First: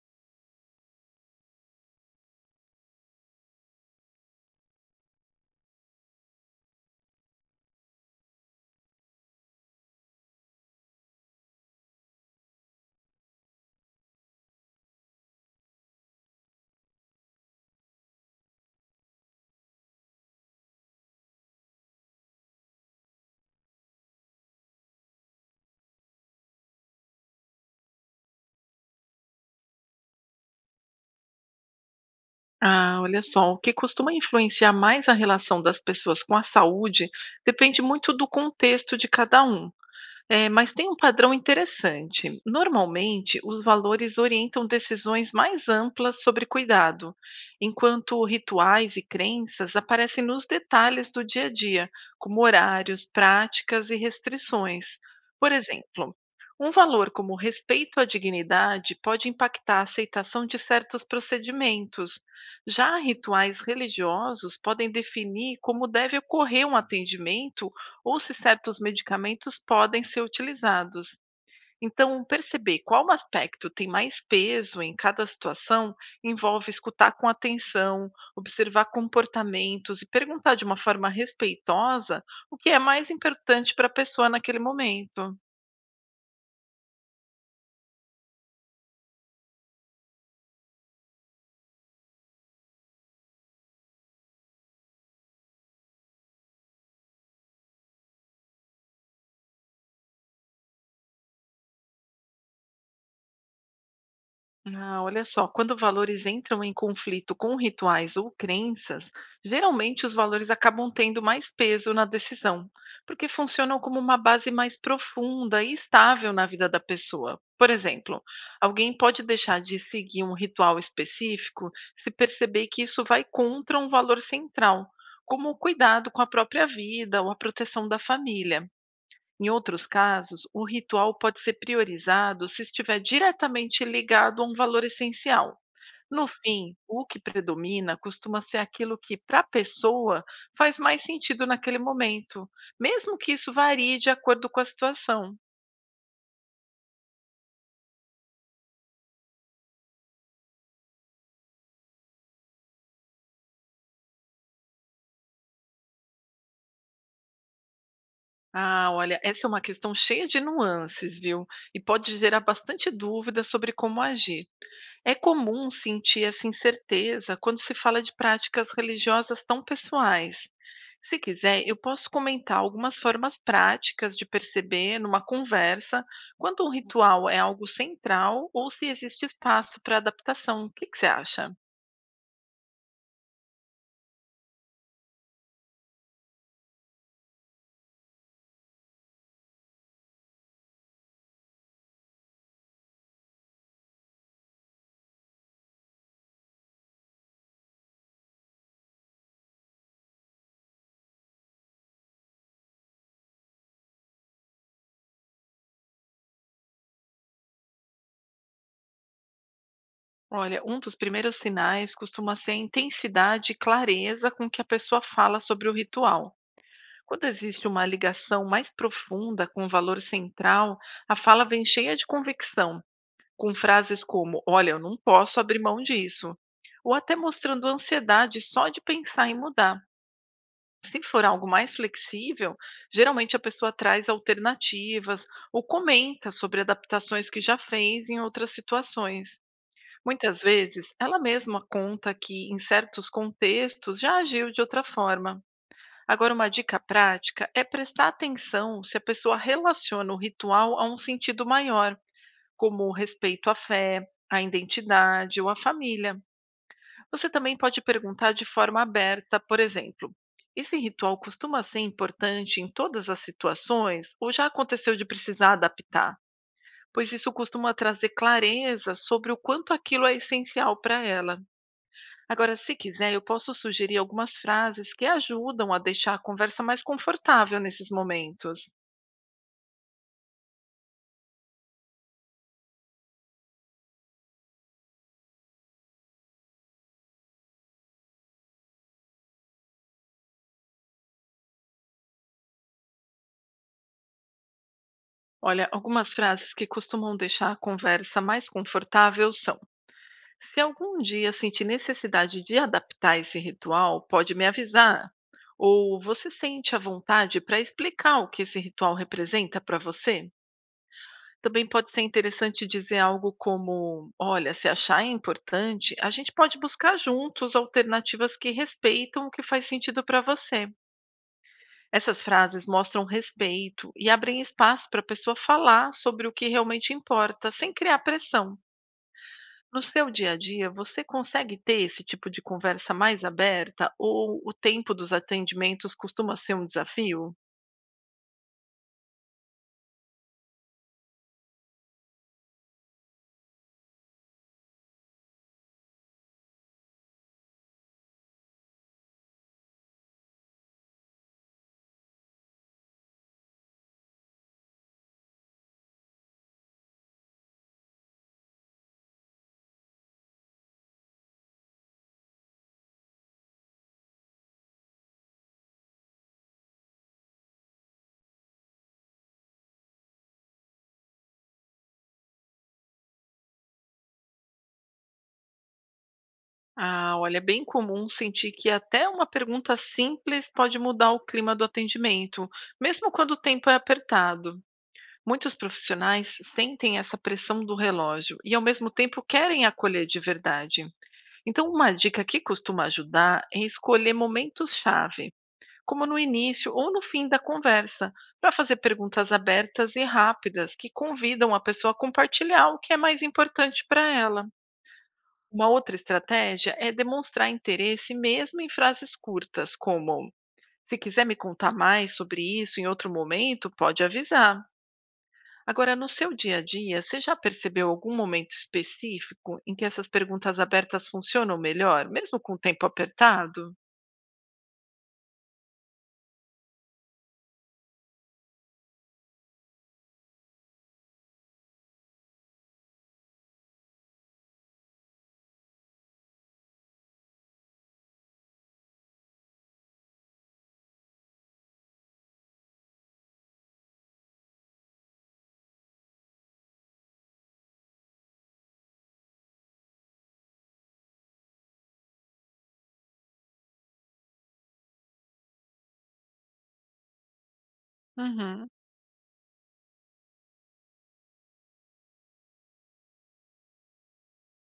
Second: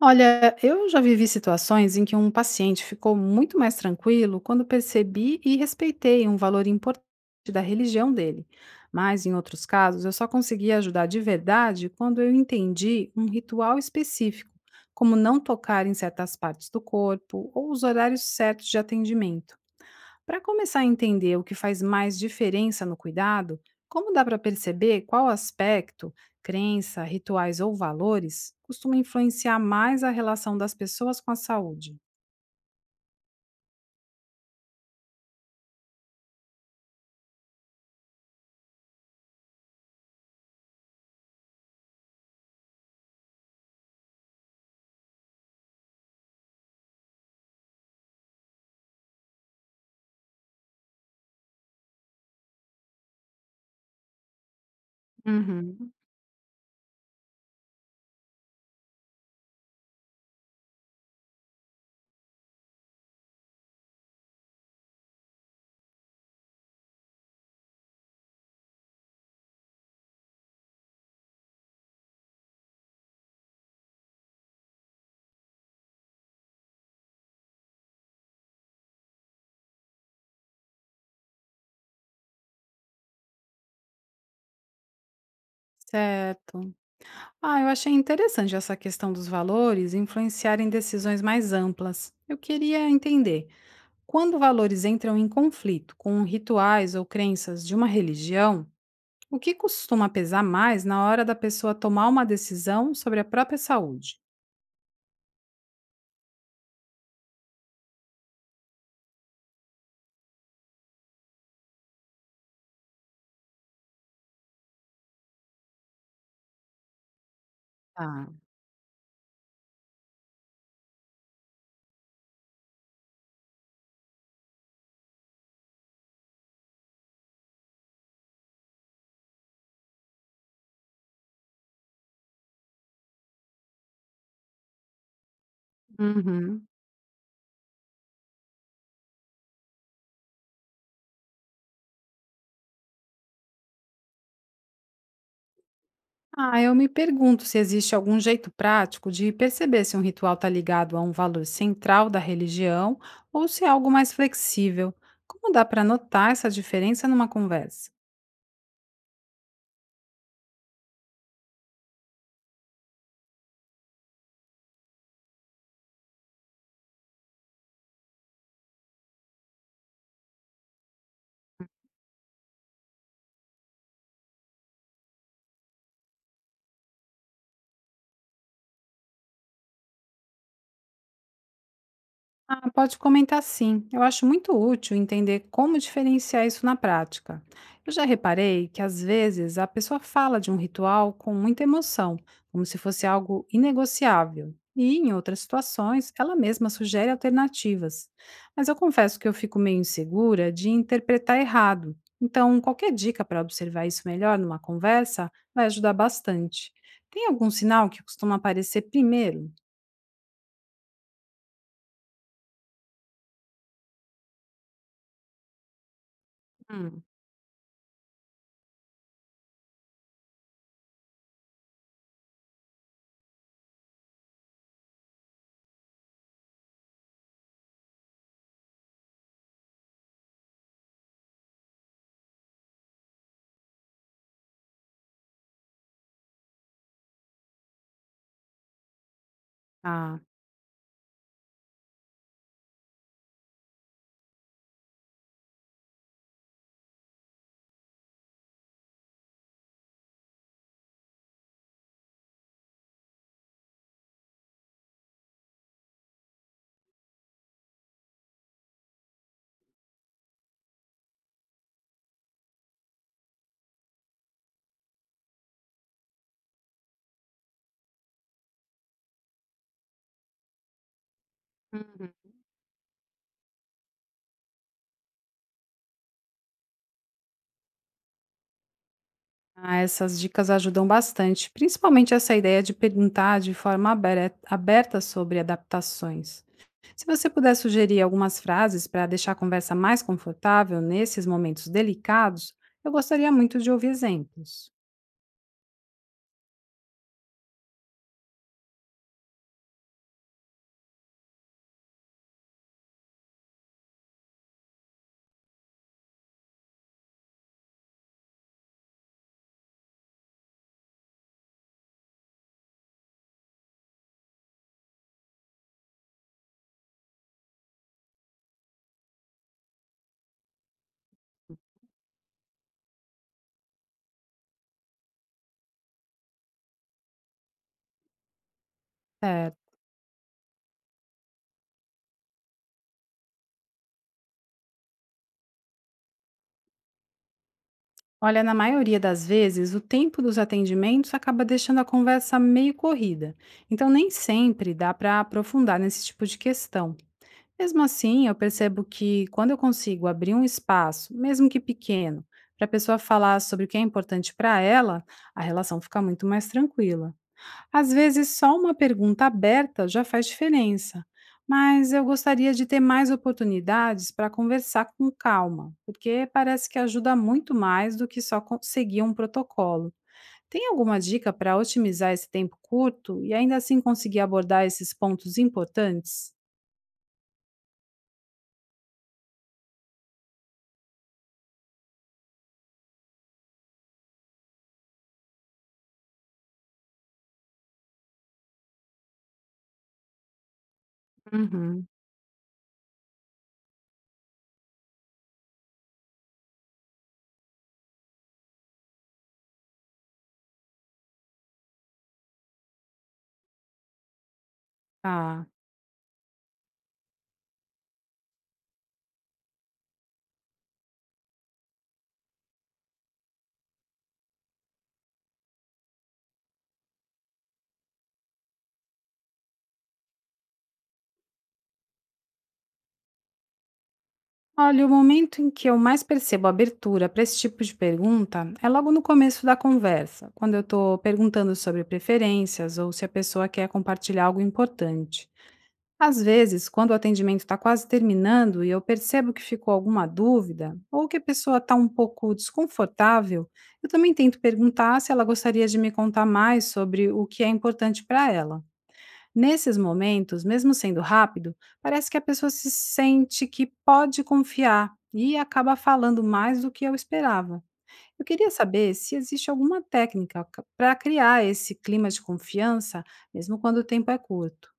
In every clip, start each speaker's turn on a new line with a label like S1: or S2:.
S1: Olha, eu já vivi situações em que um paciente ficou muito mais tranquilo quando percebi e respeitei um valor importante da religião dele. Mas em outros casos, eu só consegui ajudar de verdade quando eu entendi um ritual específico, como não tocar em certas partes do corpo ou os horários certos de atendimento. Para começar a entender o que faz mais diferença no cuidado, como dá para perceber qual aspecto, crença, rituais ou valores costuma influenciar mais a relação das pessoas com a saúde?
S2: Ah, olha só, o que costuma influenciar mais a relação das pessoas com a saúde depende muito do contexto de cada um. É, mas tem um padrão interessante. Normalmente, os valores orientam decisões mais amplas sobre cuidado, enquanto rituais e crenças aparecem nos detalhes do dia a dia, como horários, práticas e restrições. Por
S1: Uhum.
S2: exemplo, um valor como respeito à dignidade pode impactar a aceitação de certos procedimentos. Já rituais religiosos podem definir como deve ocorrer um atendimento ou se certos medicamentos podem ser utilizados. Então, perceber qual aspecto tem mais peso em cada situação envolve escutar com atenção, observar comportamentos e perguntar de uma forma respeitosa o que é mais importante para a pessoa naquele momento.
S1: Certo. Ah, eu achei interessante essa questão dos valores influenciarem decisões mais amplas. Eu queria entender. Quando valores entram em conflito com rituais ou crenças de uma religião, o que costuma pesar mais na hora da pessoa tomar uma decisão sobre a própria saúde?
S2: Ah, olha só, quando valores entram em conflito com rituais ou crenças, geralmente os valores acabam tendo mais peso na decisão, porque funcionam como uma base mais profunda e estável na vida da pessoa. Por exemplo,
S1: Tá.
S2: alguém pode deixar de seguir um ritual específico se perceber que isso vai contra um valor central, como o cuidado com a própria vida ou a proteção da família. Em outros casos, o ritual pode ser priorizado se estiver diretamente ligado a um valor essencial. No
S1: Uhum.
S2: fim, o que predomina costuma ser aquilo que, para a pessoa, faz mais sentido naquele momento, mesmo que isso varie de acordo com a situação.
S1: Ah, eu me pergunto se existe algum jeito prático de perceber se um ritual está ligado a um valor central da religião ou se é algo mais flexível. Como dá para notar essa diferença numa conversa?
S2: Ah, olha, essa é uma questão cheia de nuances, viu? E pode gerar bastante dúvida sobre como agir. É comum sentir essa incerteza quando se fala de práticas religiosas tão pessoais. Se quiser, eu posso comentar algumas formas práticas de perceber numa conversa quando um ritual é algo central ou se existe espaço para adaptação. O que que você acha?
S1: Ah, pode comentar sim. Eu acho muito útil entender como diferenciar isso na prática. Eu já reparei que às vezes a pessoa fala de um ritual com muita emoção, como se fosse algo inegociável. E em outras situações, ela mesma sugere alternativas. Mas eu confesso que eu fico meio insegura de interpretar errado. Então, qualquer dica para observar isso melhor numa conversa vai ajudar bastante. Tem algum sinal que costuma aparecer primeiro?
S2: Olha, um dos primeiros sinais costuma ser a intensidade e clareza com que a pessoa fala sobre o ritual.
S1: Hum.
S2: Quando existe uma ligação mais profunda com o valor central, a fala vem cheia de convicção com frases como: Olha, eu não posso abrir mão disso. Ou até mostrando ansiedade só de pensar em mudar. Se for algo mais flexível, geralmente a pessoa traz alternativas ou comenta sobre adaptações que já fez em outras situações.
S1: Ah.
S2: Muitas vezes, ela mesma conta que, em certos contextos, já agiu de outra forma. Agora, uma dica prática é prestar atenção se a pessoa relaciona o ritual a um sentido maior como o respeito à fé, à identidade ou à família. Você também pode perguntar de forma aberta, por exemplo: esse ritual costuma ser importante em todas as situações ou já aconteceu de precisar adaptar? Pois isso costuma trazer clareza sobre o quanto aquilo é essencial para ela. Agora, se quiser, eu posso sugerir algumas frases que ajudam a deixar a conversa mais confortável nesses momentos.
S1: Ah, essas dicas ajudam bastante, principalmente essa ideia de perguntar de forma aberta sobre adaptações. Se você puder sugerir algumas frases para deixar a conversa mais confortável nesses momentos delicados, eu gostaria muito de ouvir exemplos.
S2: Olha, algumas frases que costumam deixar a conversa mais confortável são Se algum dia sentir necessidade de adaptar esse ritual, pode me avisar. Ou você sente a vontade para explicar o que esse ritual representa para você? Também pode ser interessante dizer algo como: olha, se achar importante, a gente pode buscar juntos alternativas que respeitam o que faz sentido para você. Essas frases mostram respeito e abrem espaço para a pessoa falar sobre o que realmente importa, sem criar pressão.
S1: Certo.
S2: No seu dia a dia, você consegue ter esse tipo de conversa mais aberta ou o tempo dos atendimentos costuma ser um desafio?
S1: Olha, na maioria das vezes, o tempo dos atendimentos acaba deixando a conversa meio corrida, então nem sempre dá para aprofundar nesse tipo de questão. Mesmo assim, eu percebo que quando eu consigo abrir um espaço, mesmo que pequeno, para a pessoa falar sobre o que é importante para ela, a relação fica muito mais tranquila. Às vezes, só uma pergunta aberta já faz diferença, mas eu gostaria de ter mais oportunidades para conversar com calma, porque parece que ajuda muito mais do que só seguir um protocolo. Tem alguma dica para otimizar esse tempo curto e ainda assim conseguir abordar esses pontos importantes?
S2: Ah, olha, é bem comum sentir que até uma pergunta simples pode mudar o clima do atendimento, mesmo quando o tempo é apertado. Muitos profissionais sentem essa pressão do relógio e, ao mesmo tempo, querem acolher de verdade. Então,
S1: Uhum.
S2: uma dica que costuma ajudar é escolher momentos-chave como no início ou no fim da conversa, para fazer perguntas abertas e rápidas que convidam a pessoa a compartilhar o que é mais importante para ela.
S1: Ah.
S2: Uma outra estratégia é demonstrar interesse mesmo em frases curtas, como se quiser me contar mais sobre isso em outro momento, pode avisar. Agora, no seu dia a dia, você já percebeu algum momento específico em que essas perguntas abertas funcionam melhor, mesmo com o tempo apertado?
S1: Olha, o momento em que eu mais percebo abertura para esse tipo de pergunta é logo no começo da conversa, quando eu estou perguntando sobre preferências ou se a pessoa quer compartilhar algo importante. Às vezes, quando o atendimento está quase terminando e eu percebo que ficou alguma dúvida ou que a pessoa está um pouco desconfortável, eu também tento perguntar se ela gostaria de me contar mais sobre o que é importante para ela. Nesses momentos, mesmo sendo rápido, parece que a pessoa se sente que pode confiar e acaba falando mais do que eu esperava. Eu queria
S2: Uhum.
S1: saber se existe alguma técnica para criar esse clima de confiança, mesmo quando o tempo é curto.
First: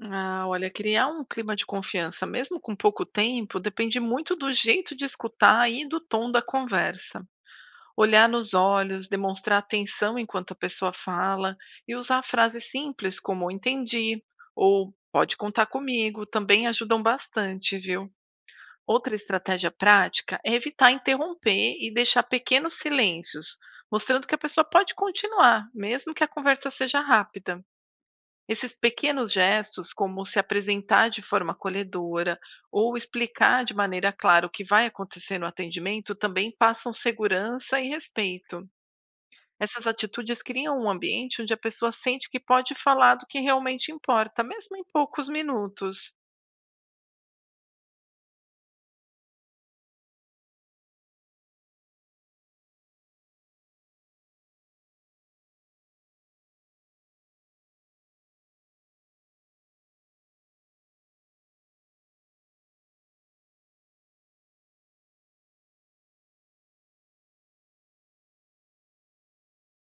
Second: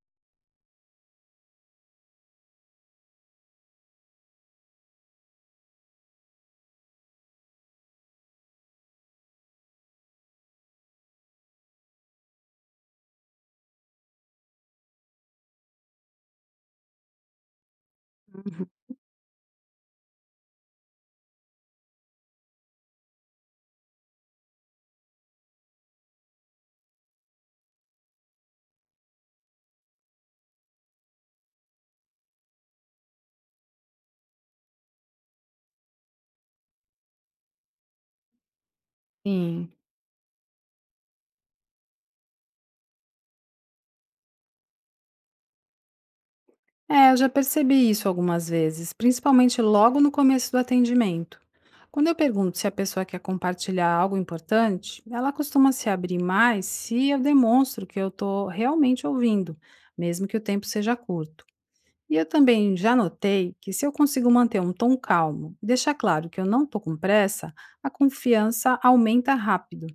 S2: Ah, olha, criar um clima de confiança, mesmo com pouco tempo, depende muito do jeito de escutar e do tom da conversa. Olhar nos olhos, demonstrar atenção enquanto a pessoa fala e usar frases simples como entendi ou pode contar comigo também ajudam bastante, viu? Outra estratégia prática é evitar interromper e deixar pequenos silêncios, mostrando que a pessoa pode continuar, mesmo que a conversa seja rápida. Esses pequenos gestos, como se apresentar de forma acolhedora ou explicar de maneira clara o que vai acontecer no atendimento, também passam segurança e respeito.
S1: Sim.
S2: Essas atitudes criam um ambiente onde a pessoa sente que pode falar do que realmente importa, mesmo em poucos minutos.
S1: É, eu já percebi isso algumas vezes, principalmente logo no começo do atendimento. Quando eu pergunto se a pessoa quer compartilhar algo importante, ela costuma se abrir mais se eu demonstro que eu estou realmente ouvindo, mesmo que o tempo seja curto. E eu também já notei que se eu consigo manter um tom calmo e deixar claro que eu não estou com pressa, a confiança aumenta rápido.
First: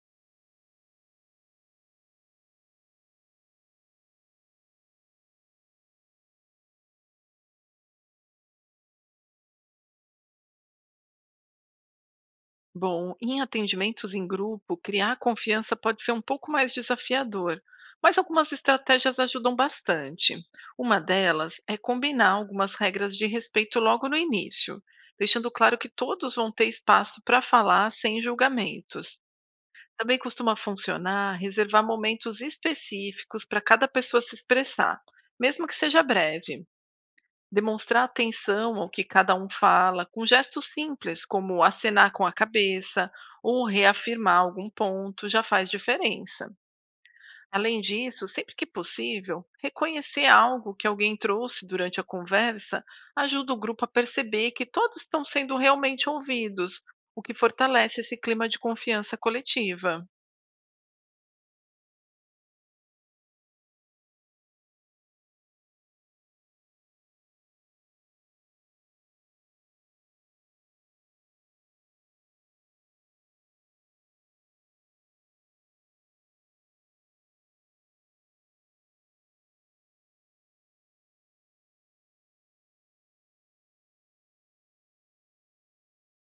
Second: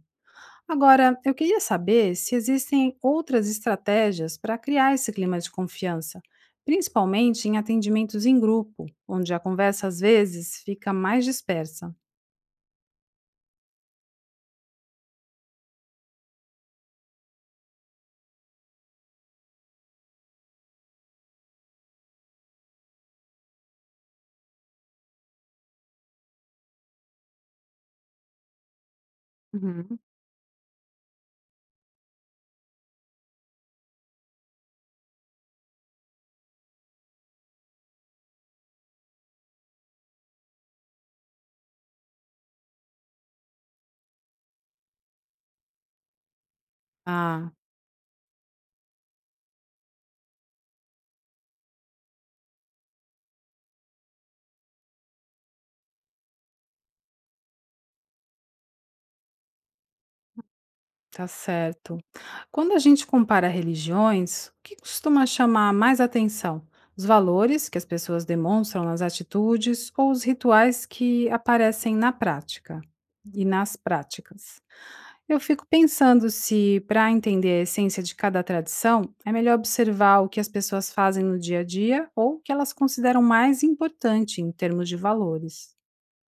S1: Agora, eu queria saber se existem outras estratégias para criar esse clima de confiança, principalmente em atendimentos em grupo, onde a conversa às vezes fica mais dispersa.
S2: Bom, em atendimentos em grupo, criar confiança pode ser um pouco mais desafiador, mas algumas estratégias ajudam bastante. Uma delas é combinar algumas regras de respeito logo no início, deixando claro que todos vão ter espaço para falar sem julgamentos.
S1: Uhum.
S2: Também costuma funcionar reservar momentos específicos para cada pessoa se expressar, mesmo que seja breve. Demonstrar atenção ao que cada um fala, com gestos simples, como acenar com a cabeça ou reafirmar algum ponto, já faz diferença.
S1: Ah,
S2: Além disso, sempre que possível, reconhecer algo que alguém trouxe durante a conversa ajuda o grupo a perceber que todos estão sendo realmente ouvidos, o que fortalece esse clima de confiança coletiva.
S1: tá certo. Quando a gente compara religiões, o que costuma chamar mais atenção? Os valores que as pessoas demonstram nas atitudes ou os rituais que aparecem na prática e nas práticas? Eu fico pensando se, para entender a essência de cada tradição, é melhor observar o que as pessoas fazem no dia a dia ou o que elas consideram mais importante em termos de valores.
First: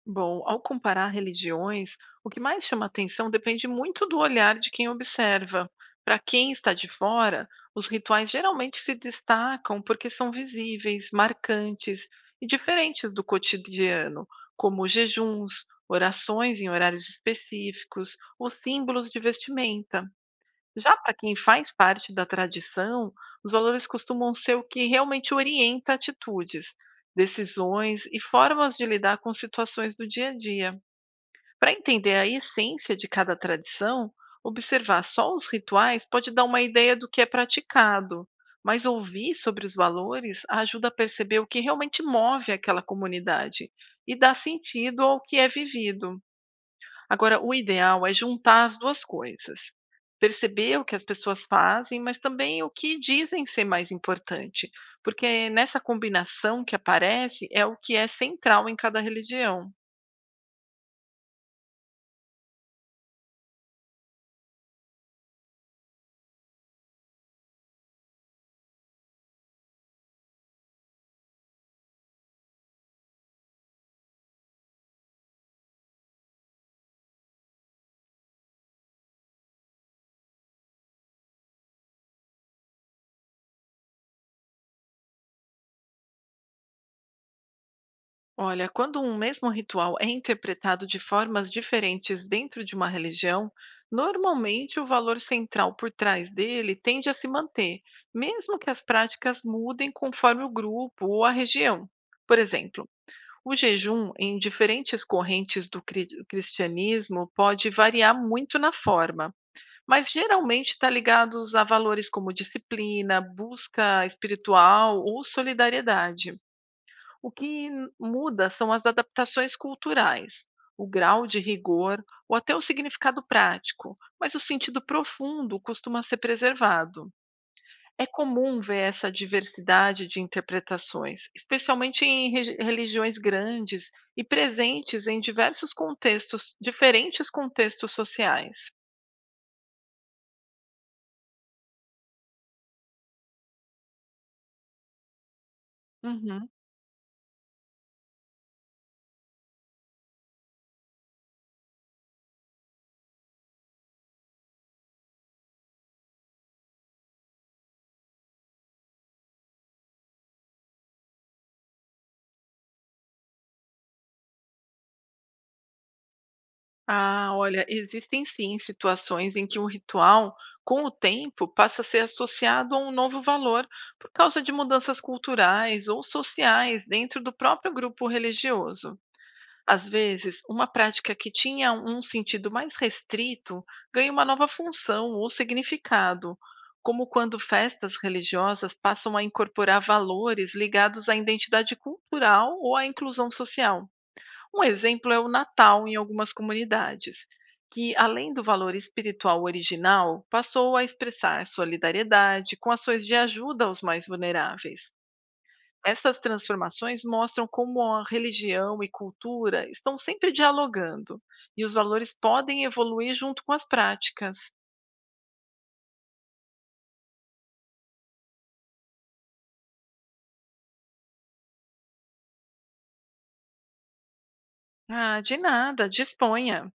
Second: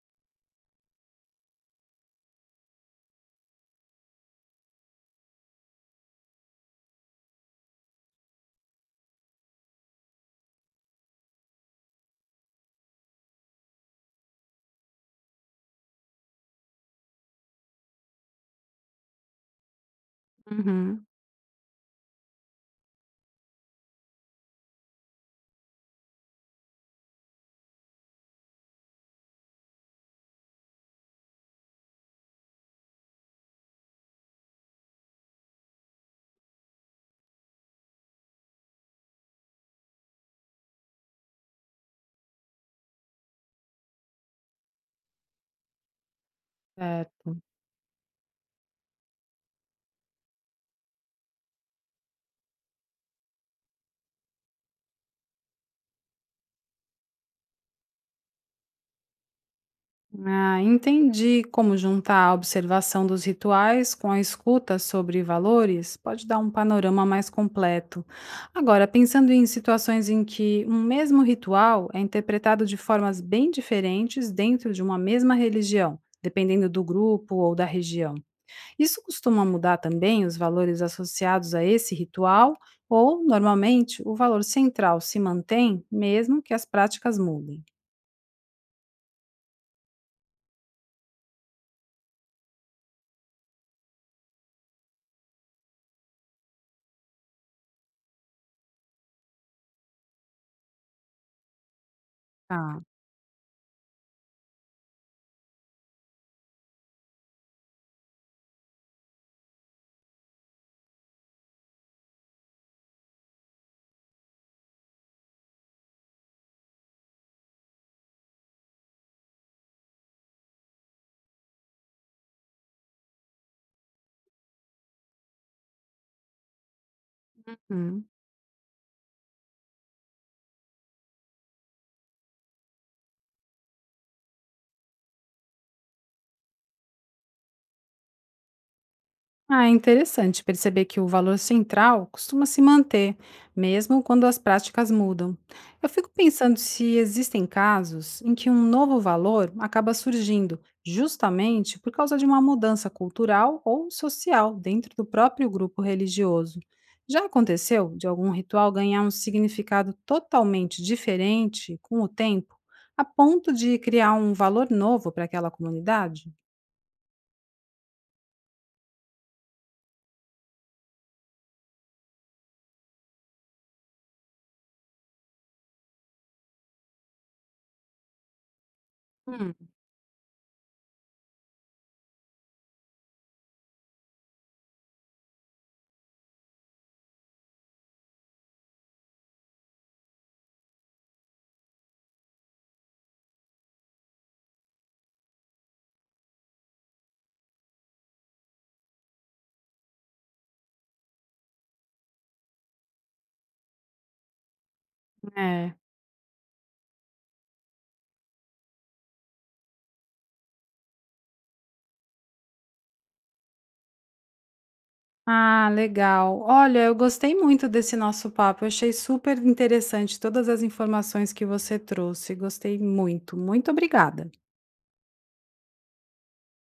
S2: Bom, ao comparar religiões, o que mais chama atenção depende muito do olhar de quem observa. Para quem está de fora, os rituais geralmente se destacam porque são visíveis, marcantes e diferentes do cotidiano, como jejuns, orações em horários específicos ou símbolos de vestimenta. Já
S1: Uhum.
S2: para quem faz parte da tradição, os valores costumam ser o que realmente orienta atitudes, decisões e formas de lidar com situações do dia a dia. Para entender a essência de cada tradição, observar só os rituais pode dar uma ideia do que é praticado, mas ouvir sobre os valores ajuda a perceber o que realmente move aquela comunidade e dá sentido ao que é vivido.
S1: Certo.
S2: Agora, o ideal é juntar as duas coisas. Perceber o que as pessoas fazem, mas também o que dizem ser mais importante, porque nessa combinação que aparece é o que é central em cada religião.
S1: Ah, entendi como juntar a observação dos rituais com a escuta sobre valores pode dar um panorama mais completo. Agora, pensando em situações em que um mesmo ritual é interpretado de formas bem diferentes dentro de uma mesma religião, dependendo do grupo ou da região, isso costuma mudar também os valores associados a esse ritual, ou, normalmente, o valor central se mantém mesmo que as práticas mudem?
S2: Olha, quando um mesmo ritual é interpretado de formas diferentes dentro de uma religião, normalmente o valor central por trás dele tende a se manter, mesmo que as práticas mudem conforme o grupo ou a região. Por
S1: Tá.
S2: exemplo, o jejum em diferentes correntes do cristianismo pode variar muito na forma, mas geralmente está ligado a valores como disciplina, busca espiritual ou solidariedade. O que muda são as adaptações culturais, o grau de rigor ou até o significado prático, mas o sentido profundo costuma ser preservado. É
S1: Hum.
S2: comum ver essa diversidade de interpretações, especialmente em religiões grandes e presentes em diversos contextos, diferentes contextos sociais.
S1: Ah, é interessante perceber que o valor central costuma se manter, mesmo quando as práticas mudam. Eu fico
S2: Uhum.
S1: pensando se existem casos em que um novo valor acaba surgindo justamente por causa de uma mudança cultural ou social dentro do próprio grupo religioso. Já aconteceu de algum ritual ganhar um significado totalmente diferente com o tempo, a ponto de criar um valor novo para aquela comunidade?
S2: Ah, olha, existem sim situações em que um ritual, com o tempo, passa a ser associado a um novo valor por causa de mudanças culturais ou sociais dentro do próprio grupo religioso.
S1: Hum.
S2: Às vezes, uma prática que tinha um sentido mais restrito ganha uma nova função ou significado, como quando festas religiosas passam a incorporar valores ligados à identidade cultural ou à inclusão social. Um exemplo é o Natal em algumas comunidades, que, além do valor espiritual original, passou a expressar solidariedade com ações de ajuda aos mais vulneráveis.
S1: É.
S2: Essas transformações mostram como a religião e cultura estão sempre dialogando e os valores podem evoluir junto com as práticas.
S1: Ah, legal. Olha, eu gostei muito desse nosso papo. Eu achei super interessante todas as informações que você trouxe. Gostei muito. Muito obrigada.
S2: Ah, de nada, disponha.